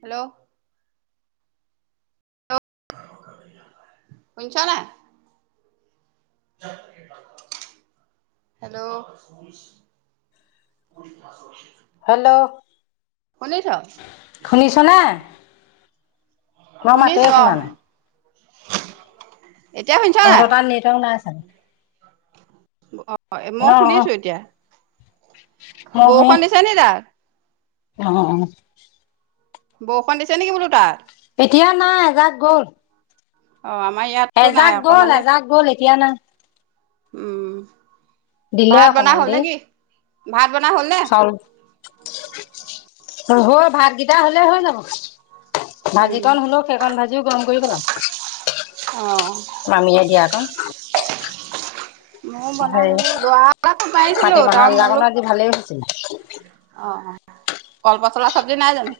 Hello শুনিছা নাই? Hello hello শুনিছ? শুনিছনে? মই মাতেই শুনিছো শুনা অহ, নাই। এতিয়া শুনিছা নাই? তহঁতৰ তাত নেটৱৰ্ক নাই চাগে। অ ', মই অ', শুনিছো অ', এতিয়া । মই সেই বৰষুণ দিছে নি তাত? অ- অ -অ, বৰষুণ দিছে নেকি বোলো তাত? এতিয়া নাই এজাক গ'ল । অ আমাৰ ইয়াততো নাই এজাক গ'ল, অকণমান দেই। এজাক গ'ল এতিয়া নাই। উম, দিলে ভাত বনোৱা অকমান হ'ল দেৰি। নেকি? ভাত বনোৱা হ'ল নে? হল আৰু ভাত কেইটা হ'লে হৈ যাব। উম ভাজিকন হলেও সেইখন ভাজিও গৰম কৰি পেলাম অ মামীয়ে দিয়াকন। মাটিমাহৰ আঞ্জাকণো আজি ভালেই হৈছিলে। [unintelligible] কলপচলা চব্জি নাই জানো?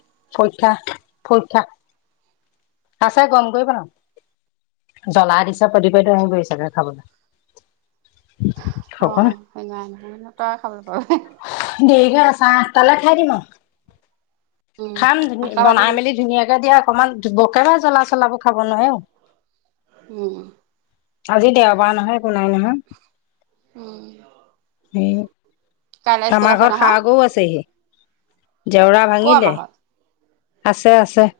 [unintelligible] অহ, এঙা, তই খাবলৈ পাবি, এই দিয়া চাহ আঠটালে খাই দিম আৰু। উম খাম ধুনী আঠটা বাজি বনাই গ'ল। মেলি ধুনীয়াকে এতিয়া অকমান, বকাহে জ্বলা- চলাবোৰ খাব নোৱাৰে । উম, আজি দেওবাৰ নহয় । বনাম নহয়, উম এই কাইলৈ স্কুল আমাৰ আছে ঘৰত নহয় ষাঁড়গৰু আছেহি। জেওৰা ক' ভাঙিলে। আমাৰ ঘৰত আছে আছে ।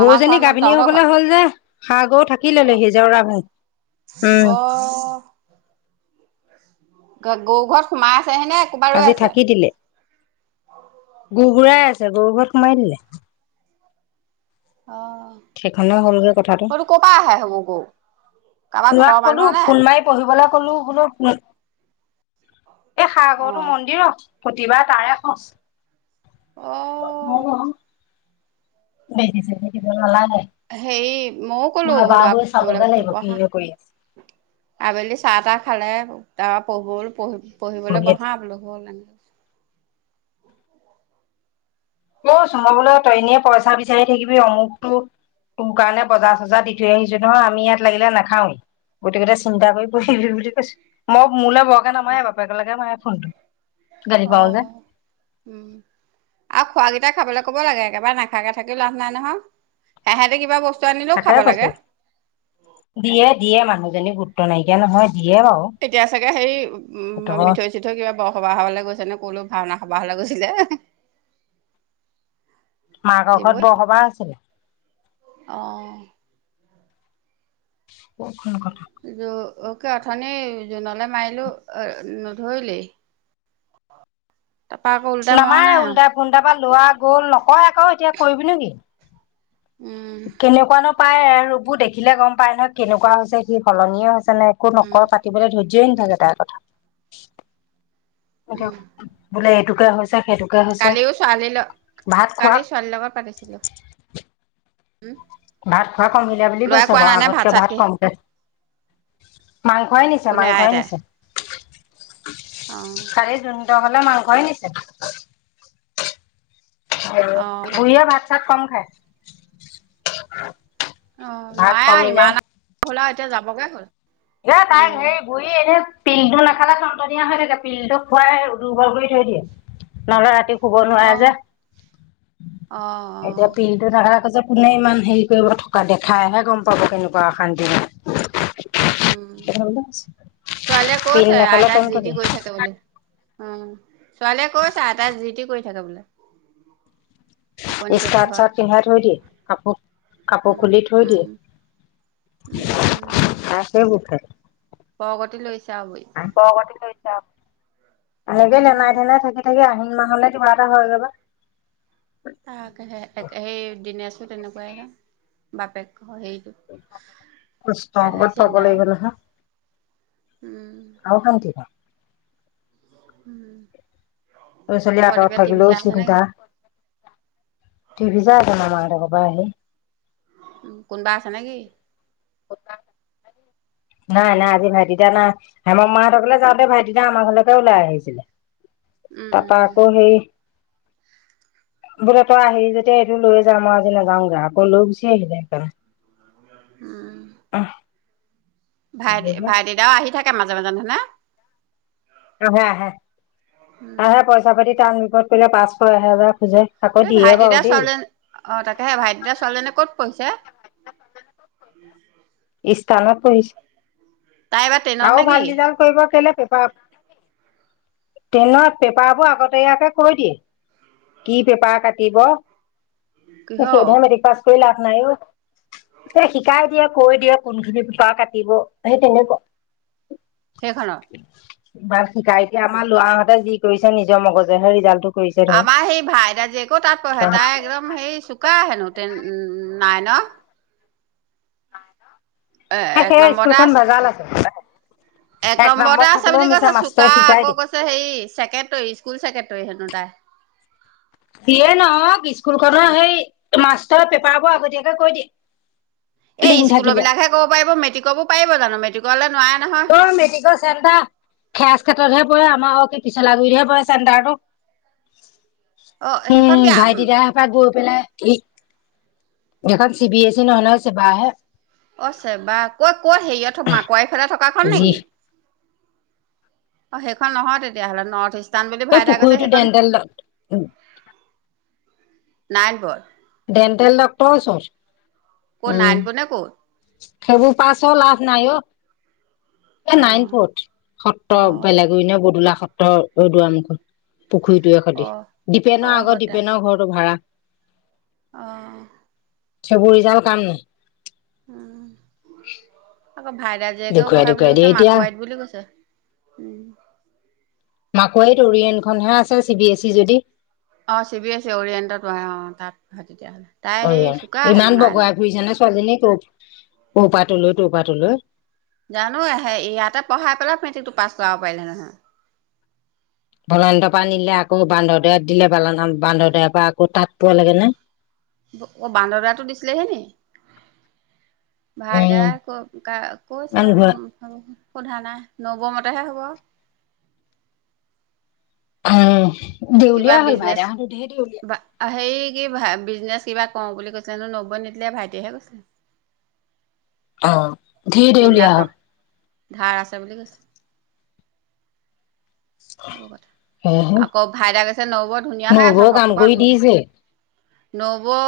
আমাৰ গৰুজনী ঘৰত মানে গাভিনী তহঁতৰ ঘৰত হবলৈ হ'ল যে- ষাঁড়গৰুটো থাকিলে অ' লেহি জেওৰা ভাঙি উম--। অ' গ - গৰু ঘৰত সোমাই আছে । আছে হেনে কোবাই ৰৈ আজি আছে? থাকি গো -গুঢ়াই আছে গৰুঘৰত সোমাই দিলে। অ' সেইখনে হল গে কথাটো সটো ক'ৰ পৰা আহে সেইবোৰ গৰু কাৰোবাৰ ঘৰৰ লৰাক কলো মানুহৰ নে ফোন মাৰি পঢ়িবলৈ, কলো বোলো, এ', সাগৰতো অ' মন্দিৰ অ, ' প্ৰতিবাৰ তাৰে খৰচ অ' [unintelligible] বেজি চেজি দিব নালাগে হেই মইও কলো মই বোল এবাৰ গৈ চাবগে লাগিব কি পঢ়া কৰি আছে আবেলি চাহ তাহ খালে। তা পোহল পহ পঢ়িবলৈ বঢহা কৈছো বল হ'ল এনেকৈ- ক চো মই বোলো তইনীয়ে পইচা বিচাৰি থাকিবি অমুকতটো তোৰ কাৰণে বজাৰ চজাৰ দি থৈ আহিছো নহয় আমি ইয়াত লাগিলে নাখাওৱেই গতিকটা চিন্তা কৰি প়িবি বুলি কৈছো ।মই মোলৈ বৰকে নামায় বাপেকেলগে মায়ে ফোনটো গাড়ী খও যে অ' উম আৰু খোৱাকেইটা খাবলৈ ক'ব লাগে একেবাৰে নাখাকে থাকিলেও লাভ নাই নহয় সেহেতে কিবা বস্তু আনিলেও তাকে খাব কৈছো লাগে দিয়ে দিয়ে মানুহজনী গোট নাইকিয়া নহয় দিয়ে বাৰু এতিয়া চাগে হে উম সেইটো মিঠৈ চিঠৈ কিবা বৰসবাহ হবালৈ গৈছে। নে ক'লৈ ভাওনা কাবাঘৰলৈ গৈছিলে। মাহঁতৰ দিবই ঘৰত বৰসবাহ আছিলে। অ । [inaudible] বহুখন কথা অকে অথনি জোনলৈ মাৰিলো নধৰিলে মৰা নামাৰে নাই আৰু উল্টা ফোনডাৰ পৰা লোৱা গ'ল নকয় আকৌ এতিয়া কৰিবি নেকি। উম, কেনেকুৱা ন । পাই ৰবো দেখিলে গম পায় নহয় কেনেকুৱা হৈছে সি সলনি হৈছে তনে একো উম, নকই পাতিলৈ ধয্য । জেইন থাকে তাইৰ কথা এইটো উম, বোলে টুকা হৈছো সেইটো । কালিও ছোৱালী লগ কালি ছোৱালীৰ লগত পাতিছিলো ভাত খোৱাাই কমহিলে বুলি ল'ৰাই কৈছে কোৱা বাৰু নাই নে আগতকে চাত ভাত কি কমক মাংসাই নিছে কোনে মাংসই আইতাই নিছে উ অ', খাৰে জুন হলে মাংসই নিছে অ', বুঢ়িয়া ভাত তাত কম খায় অ ভাত নোৱাৰে আৰু ইমান হল আৰু এতিয়া যাবগে । এই তাই সেই বুঢ়ি এনেই, পিলটো নাখালে টন্তনিয়া হৈ থাকে, পিলটো খুৱাই দুৰ্বল কৰি থৈ দিয়ে। নহলে ৰাতি শুব নোৱাৰে অ', অ', যে এতিয়া অ', পিলটো নেখালে কৈছে- কোনে ইমান হেৰি কৰিব থকা দেখাইহে গম পাব কেনেকুৱা অশান্তি লাগে। উম ছোৱালীয়ে পিল কৈছে নাখালে আইতাই যি টনটনি টি কৈ থাকে বুলি। উম ছোৱালীয়ে কৈছ আইটাই যিটি কৰি থাকে বোলে। টোপনি ক্ষতি স্কাৰ্ট হয় চাৰ্ট পিন্ধাই থৈ দিয়ে । কাপোৰ কাপোৰ উম খুলি থৈ উম দিয়ে। উম উম তাই সেই বোৰ খাই। পৰকতি লৰিছে। পৰকটি লৰিছে। অ এনেকে উম লেনাই ঘেনাই থাকি থাকি আহি মাহ হলে কিবা এটা হৈ যাবা। আহ কেফে, একে সেই দিনেছ তেনেকুৱাই সে বাপেক হেৰিটো দছটা তাকেহে আগত পাব চিন্তা অ লাগিব নহয়। উম আৰু কাম কি বাও? উম । লৰা ছোৱালী আঁতৰত থাকিলেও চিন্তা, টিভি চাই আছে মামা হঁতৰ ঘৰত। বাহে উ কোনোবা আছা নেকি? [unintelligible] অ নাই নাই আজি ভাইটি টা না হেমৰ মা হতৰ ঘৰলৈ যাওঁতে ভাইটিদা আমাৰ ঘৰলৈকে ওলাই আহিছিলে । উম তাপা উম আকৌ সেই, বোলে তই আহি যেতিয়া এইটো লৈয়ে যা মই আজিলে নাযাওঁগে। আকৌ লৈ গুচি আহিলে সেইকাৰণে । অহ। ভাই ভাইটি দাও আহি থাকে মাজে যাব জানে না অ হা হা উম আহে পইচা পাতি টান বিপত কৰিলে পাঁচশ এহেজাৰ খোজে। আকৌ এই দিয়ে বাৰু ভাইটিদাৰ দেই চোৱালীজনী, অ তাকেহে সেই ভাইটিদাৰ চোৱালীজনী ক'ত- কৈছে? তাওনত পঢ়িছে। তাই এইবাৰ টেনত আৰু ভাল নেকি ৰিজাল্ট কৰিব কেলে। পেপাৰ তেনে পেপাৰ বোৰ আগতেীয়াকে কৈ দিয়ে কি পেপাৰ কাটিব। কিহৰ টেনৰ মেট্ৰিক পাছ। এক লাভ নাই অ' ত শিকাই দিয়ক কৈ দিয়া কোনখিপা কাটিব সেই তেনেকুৱা সেইখনত ইমান শিকাই এতিয়া আমাৰ লৰা হঁতে যি কৰিছে নিজৰ মগজেহে ৰিজাল্টটো। কৰিছে ধৰ আমাৰ সেই ভাইদা জীয়েকেও তাত পঢ়ে তাই একদম সেই চোকা হেনো। Ten nine. এক সেই নম্বৰতে স্কুলখন ভেজাল আছে এক নম্বৰতে নম্বৰত আছে থাকিলেও বুলি মিছা কৈছে চোকা মাষ্টৰে শিকাই আকৌ দিয়ে। কৈছে হেৰি ছেক্ৰেটৰী স্কুল ছেক্ৰেটৰী সেই ত, যিয়ে নহওক স্কুলখনৰ উম হেৰি। মাষ্টৰৰ পেপাৰ বোৰ আগতীয়াকে কৈ দিয়ে। এই লিংক স্কুলৰ থাকিলে বিলাক হে কব পাৰিব মেট্ৰিকৰ বোৰ পাৰিব জানো মেট্ৰিক। গলত। ত মেট্ৰিকৰ চেণ্টাৰ। কেত্ৰতহে পৰে আমাৰ কি পিছলাগুৰিতহে পৰে চেণ্টাৰটো। অ সেইখন উম কি ভাইটি দাহপাই গৈ পেলাই। এইখন চি বি এছ ই নহয় নহয় ছেবা হে অ ছেবা ক ক'ত হেৰিয়ত সোমাই পৰে। [unintelligible] থকা খন যি নেকি? অ 'সেইখন নহয় তেতিয়াহ'লে নৰ্থ ইষ্ট। এই পুখুৰীটো ডণ্ডেলত উ নাইটবৰ্ড ডেণ্টেল ডক্টৰ ওচৰত ক' উম। নাৰায়নপুৰত নে ক'ত সেইবোৰ পাচো লাভ নাই অ' এই নাৰায়ণপুৰত অ সত্ৰ অ বেলেগুৰি ন বদূলা সত্ৰৰ দুৱাৰমুখত। পুখুৰীটোৱে অ', সতি দীপেনৰ অ', আগত হতা দীপেনৰ ঘৰটো ভাড়া অ ' সেইবোৰ ৰিজাল্ট কাম নাই। উম, আকৌ ভাইদা জীয়েকেও দেখুৱাই পঢ়ে বুলি দেখুৱাই কৈছে দিয়ে এতিয়া মাকুৱ আইত বুলি কৈছে উম, মাকৈত অৰিয়েণ্টখননহে আছে চি বি এছ ই যদি অ চি বি এছ ই অৰিয়েণ্টত অঁ তাত হয় তেতিয়াহ'লে তাই অঁ সেই চুকা হেনো ইমান বগাই নাইনত ঘুৰিছ নে ছোৱালীজনীক ব [inaudible] জানো ইয়াতে পঢ়াই পেলাই মেট্ৰিক টো পাছ কৰা মবাইল নহ ভলডাৰ পৰা আনিলে আকৌ বান্দৰদাত দিলে বালানাম বান্দৰদাৰ পৰা আকৌ তাত পোৱা লাগে নে অঁ বান্দৰটো দিছিলেহেনি উম ভাইদাই ক ক কৈছে ইমান ঘূৰা উ সোধা নাই নৱমত হব উম কিবা দেউলীয়া হ'ল বিজনেচ ভাইদাহঁতো ধেৰ দেউলীয়া বা হেৰি কি বিজনেচ কিবা কওঁ বুলি কৈছিলেনো নব্বৈ নিদিলে ভাইটিেহে কৈছিলে। অঁ ধেৰ তিন লাখ দেউলিয়া টকা ধাৰ আছে বুলি কৈছে আৰু সেয়েহে কথা আকৌ ভাইদাই আছে নৌবৰ ধুনীয়া হৈ আছে নবৌৱে সৰৰ কাম পৰা কৰি দিছে নবৌ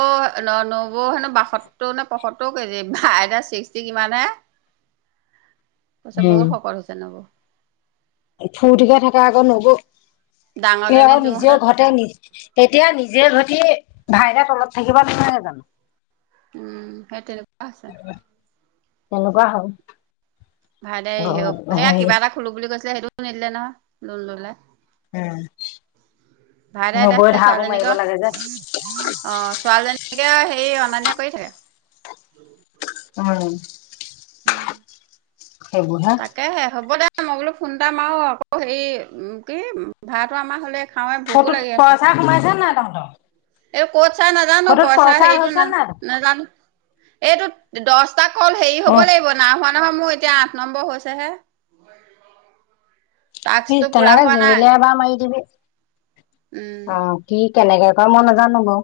ন নবৌ হেনো বাসত্তৰ নে পয়সত্তৰ কেজি আইতা ছিক্সটি কিমান হে পছত বহুত শকত হৈছে নবৌ ফুৰ্তিকে থকা আকৌ নবৌ সেই ডাঙৰজনী আৰু নিজৰ যোৰহাটত ঘৰতে নি এতিয়া নি যে গতী ভাইৰা তলত থাকিব নাপায়ে জানো উম সেই তেনে পোৱা আছে তেনেকুৱা হয় ভাই দোই সে সেয়া কিবা এটা খোলো বুলি কৈছিলে সেইটো খুলিব নিদিলে নহয় লোণ ল'লে উম, ভাইটাইত নবৌৱে ধাৰবোৰ মাৰিব ছোৱালীজনীকে লাগে যে আঁহ ছোৱালীজনীকে সেই অনা নিয়া কৰি থাকে [inaudible] উম। সেইবোৰ হে [inaudible] তাকেহে হ'ব দে মই বোলো ফোন এটা মাৰু আকৌ হেৰি কি ভাত তো আমাৰ হলে খাওঁৱে ভোকো লাগি আছে পইচা সোমাইছে নাই ন [inaudible] এই ক'ত চাই নাজানো পইচা হেৰিটো ন হৈছে নাই নাজানো এইটো দহ কল হেৰি হ'ব অ লাগিব নাোৱা নহয় মোৰ এতিয়া আঠ নম্বৰ হৈছে হে সেই তেনেকে জিমিলে এবাৰ মাৰি দিবি উম অ কি কেনেকে ক মই নেজানো বাৰু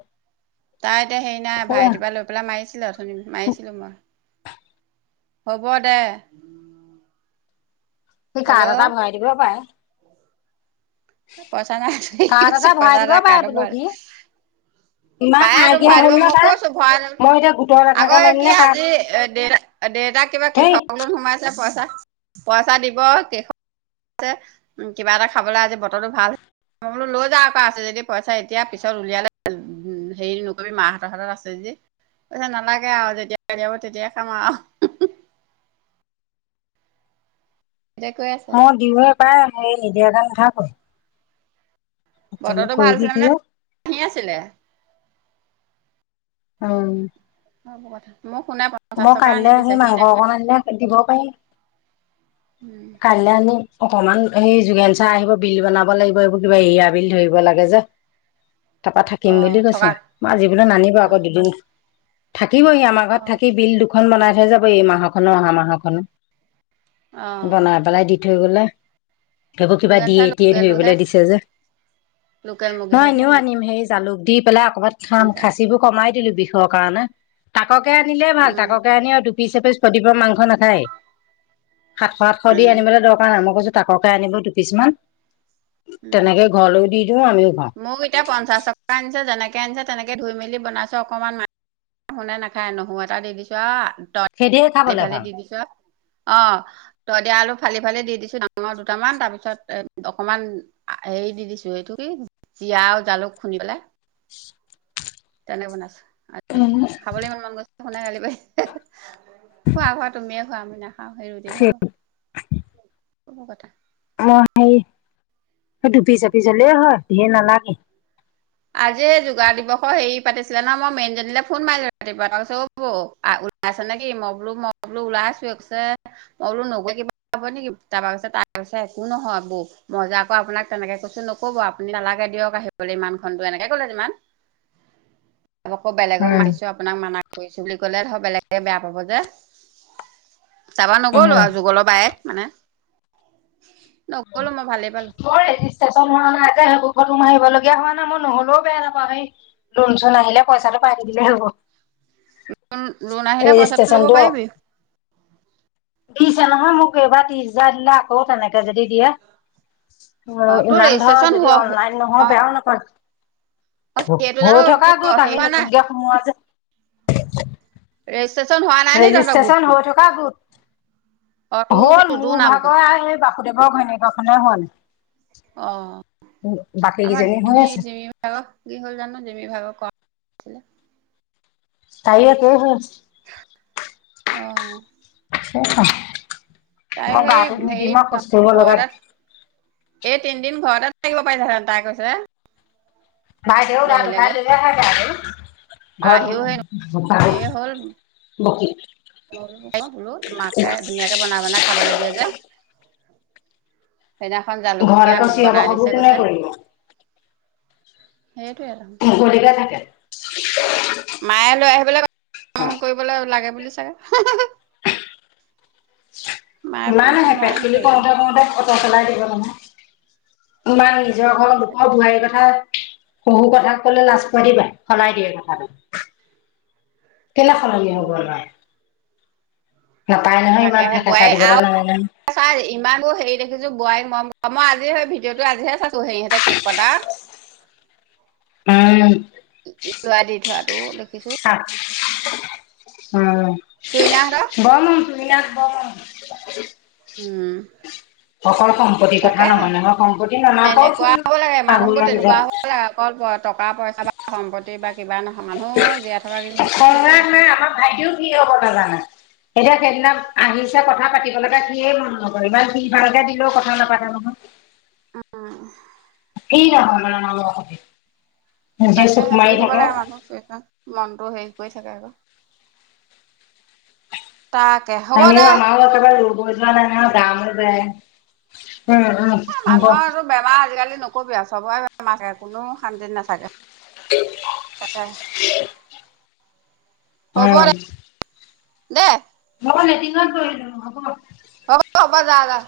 তাই এতিয়া হেৰি নাই ভাইটি পৰা লৈ পেলাই মাৰিছিলে অথুনি মাৰিছিলো মই হ'ব দে সি হেল্ল' কাৰট এটা ভৰাই দিব পায়ে পইচা নাই আ সি কাৰ্ড কৈছে ভৰাই পইচা দিব এটা পাৰে কাৰটত বোলো ভৰাই দে সি ইমান পায়ে তো নাইকিয়া ভৰাই দিব হ'ল ন মই তাৰ কৈছোঁ ভৰাই দে মই এতিয়া গোটৰ আকৌ লেঠাকে মাৰিম কি নে কাৰ্ড আজি এ দেউতা দেউতাক কিবা দেই কৃষক লোন সোমাইছে পইচা পইচা দিব কৃষক কিবা এটা খাবলে আজি বতৰটো ভাল মই বোলো লৈ যা ক আছে যদি পইচা এতিয়া পিছত উলিয়ালে উ হেৰি নকৰিবি মাহঁতৰ হাতত আছে যে কইছে নালাগে আৱ যেতিয়া উলিয়াব তেতিয়াই খাম আৱ তেতিয়া কৈ আছে। মই দিওঁয়ে পাই মই নিদিয়াকে নেথাকো অ বতৰটো ভাল আছিলে মানে কিয় হাঁহি আছিলে অ অব কথা মোক শুনে পঞ্চাশ মই টকা কাইলে আনি আহি দিছে সি মাংস নেখায়। অকন আনিলে দিব পাৰিম উম, কাইলে আনিম অকমান সেই যোগেন চাৰ আহিব বিল বনাব লাগিব এইবোৰ কিবা এৰিয়া বিল ধৰিব লাগে যে তাপা থাকিম অ' বুলি কৈছে থকাক মই আজি বোলো নানিব আকৌ অ' দুদিন থাকিবহি আমাৰ অ' থাকেই বিলডু দুখন বনাই থৈ যাব এই মাহখনো অহা মাহখনো অ' বনাই পেলাই দি থৈ থৈ গলে এইবোৰ কিবা যোগেন দিয়ে চাৰ টিয়ে ধৰিবলে লোকেলটোহে দিছে যে লোকেল নহয় মুৰ্গীহে খাই এনেও আনিম হেই জালুক দি পেলাই ক'ৰবাত খাম যোগেন চাৰ। খাচীবোৰ কমাই দিলোঁ বিহু কাৰণে তাকক কে আনিলে ভাল উম, তাককে আনি পিছে পিছ ফদিব মাংস নেখায় সাতশ আতশ দি উম, আনিবলে দৰকাৰ নাই মই কৈছোঁ তাককে আনিব দুপিছমান উম, তেনেকে ঘৰলৈও দি দিওঁ আমি মোক এতিয়া পঞ্চাশ টকা আনিছে যেনেকে তে আনিছে তেনেকৈ ধুই মেলি বনাইছো অকণমান ম শুনে নাখায় নহৰু এটা দি দিছোঁ আ তই সেইধেই খাবলে এইফালেদি ভাল। দি দিছ। অ' তই দিয়া আলু। ফালি ফালি দি দিছো ডাঙৰ দুটামান তাৰ পিছ এ অকনমান হেৰি দি দিছো এইটো কি। জীয়া আৰু জালুক খুন্দি পেলাই। তেনে বন আছ। উম। শুনা কালি প খোৱা খোৱা তুমি [unintelligible] অ' সেই ৰুতিয়ে হ'ব। কব কথা। অ' সেই ডুপি চাপি জলে হয় ধেৰ নালাগে। আজি যোগাৰ দিৱসৰ হেৰি পাতিছিলে ন মই মেইনজনীলৈ ফোন মাৰিলো ৰাতিপুৱা তাৰ কৈছে অ'বৌ ওলাই আছে নেকি মই বোলো মই বোলো ওলাইছো কৈছে মই বোলো নগৈ কিবা হ নেকি তাৰপৰা কৈছে তাৰ পছে একো নহয় বৌ মজা আৌ আপোনাক তেনেকে কৈছো নকব আপুনি নালাগে দিয়ক আহিবলৈ ইমান। টো এনেকে ক'লে যিমান। আকৌ বেলেগক উম। মাতিছো আপোনাক মান কৰিছো বুলি কলে ধৰ বেলেগে বেয়া পাব যে। তাৰপা নগ'লো উম আৰু যুগলৰ বায়ে মানে [inaudible] মই ভালেই পালো ক ৰেজিষ্টচন হোৱা নাই জে হব। সকল লোম আহিবলগীয়া হোৱা না মই নহলেও বেয়া নাপাওঁ সেই লোন চোন আহিলে পইচাটো পাই দিলেই হ'ব। [unintelligible] লোন আহিলে পইচাটো ল'ব ৰেজিষ্ট্ৰেচনটো পাৰিবি। দিছে নহয় মোক এইবাৰ ত্ৰিছ হোজাৰ দিলে আকৌ তেনেকে যদি দিয়ে অ' তোৰ ইমান ধৰ ৰেজিষ্ট্ৰেচন হ যদি অনলাইন অ নহয় বেয়াও নকৰে। অ সেইটো হৈ জানো থকা তোৰ গোত হেৰি আমি হোৱা নাই নতুনকে সোমোৱা যে। [unintelligible] [unintelligible] নাই নি তহঁতৰ ৰেজিষ্ট্ৰেচন গোটটো হৈ থকা গোট। অ তোৰ হ'ল তোৰ তোৰ মোৰ নামটো ভাগৰ স বাসুদ [unintelligible] অ'। আমাৰ হৈ জিমি আছে জিমি ভাগৰ কি হ'ল জানো জিমি ভাগৰ ক [unintelligible] তাই [unintelligible] অ'। এইখন তাই মই সেই গাটো ধুই হেৰি দিম আৰু শৌচ কৰিব লগা ঘৰতে এই তিনদিন ঘৰতে থাকিব পাৰিলেহেঁতেন। তাই কৈছে বাইদেউ [unintelligible] আহিলেগে থাকে আৰু। আহিও সেই-সেই হল। বকি মাকে ধুনীয়াকে বনাই বনাই খাবলৈ দিয়ে যে সেইদিনাখন ঘৰত জালুকীয়া আকৌ চিঞৰ বনাই বাখৰবোৰ দিছে কোনে কৈছে। কৰিব সেইটোৱে দেখোন মুকলিকে থাকে। [inaudible] মায়ে লৈ আহিবলৈ--। অ কাম কৰিবলৈ লাগে বুলি। হাহাহা। ইমান চোন আহে মৰাই প্ৰেক্টিকোল নাই এইকেইদিন কৰোতে কৰোতে অটো চলাই দিব নহয়। ইমান নিজৰ ঘৰ লোকৰ বোৱাৰীৰ কথা শহু কথাক কলে লাজ পোৱা দি পায় সলাই দিয়ে কথাটো। কেলে সলনি হৈ গ'ল বাৰু? তাকে হে থেকেচা বোৱাৰী দিবলৈ নালাগে নহয়। আৰু--। চোৱা ইমানবোৰ হেৰি দেখিছো বোৱাৰীক মৰম মই আজি হৈ ভিডিঅ'টো আজিহে চাইছো হেৰিহতে কেক কতা। উম লোৱা দি থোৱা। তইও লিখ। অ। উম। তুইনাহঁতৰ বৰ মৰম তুহিনাক অ'। উম, সম্পত্তিৰ কথা তাকে হে নহয় নহয় সম্পত্তি তেনেকুৱ নানাকৰচোন হ'ব লাগে মানুহবোৰ শাহুৱেক তেনেকুৱা জেঠ হ'ব লাগে অকল টকা পইচা বা সম্পত্তি বা কিবা নহয়। মানুহ জীয়াই থকা কেইদিন সেইটোৱে সংঘাত কথা নাই আমাৰ ভাইটিও ফ্ৰি হ'ব নাজানে। এতিয়া সেইদিনা আহিছে কথা পাতিবলৈকে সিয়েই মন নকৰে ইমান [unintelligible] দিলেও কথা নাপাতে নহয়। আমাৰ ফ্ৰি নহয় মানে মানুহৰ লগত। তাকে হে ফ্ৰি হ'ব লাগে মানুহ মনতটো সেই হৈ থাকে আকৌ। তাকে হ'ব আমিও দে আমৰ [unintelligible] [unintelligible] নাই নহয়। গা-মূৰ বেয়া। মানুহৰো বেমাৰ আজিকালি নহ কবি এ চবৰে বেমাৰ থাকে কোনো শান্তিত নাথাকে। তাকে ক হ'ব হয়। দে। অ লেটিঙত গো হ'ব । হ'ব হ'ব যা যা।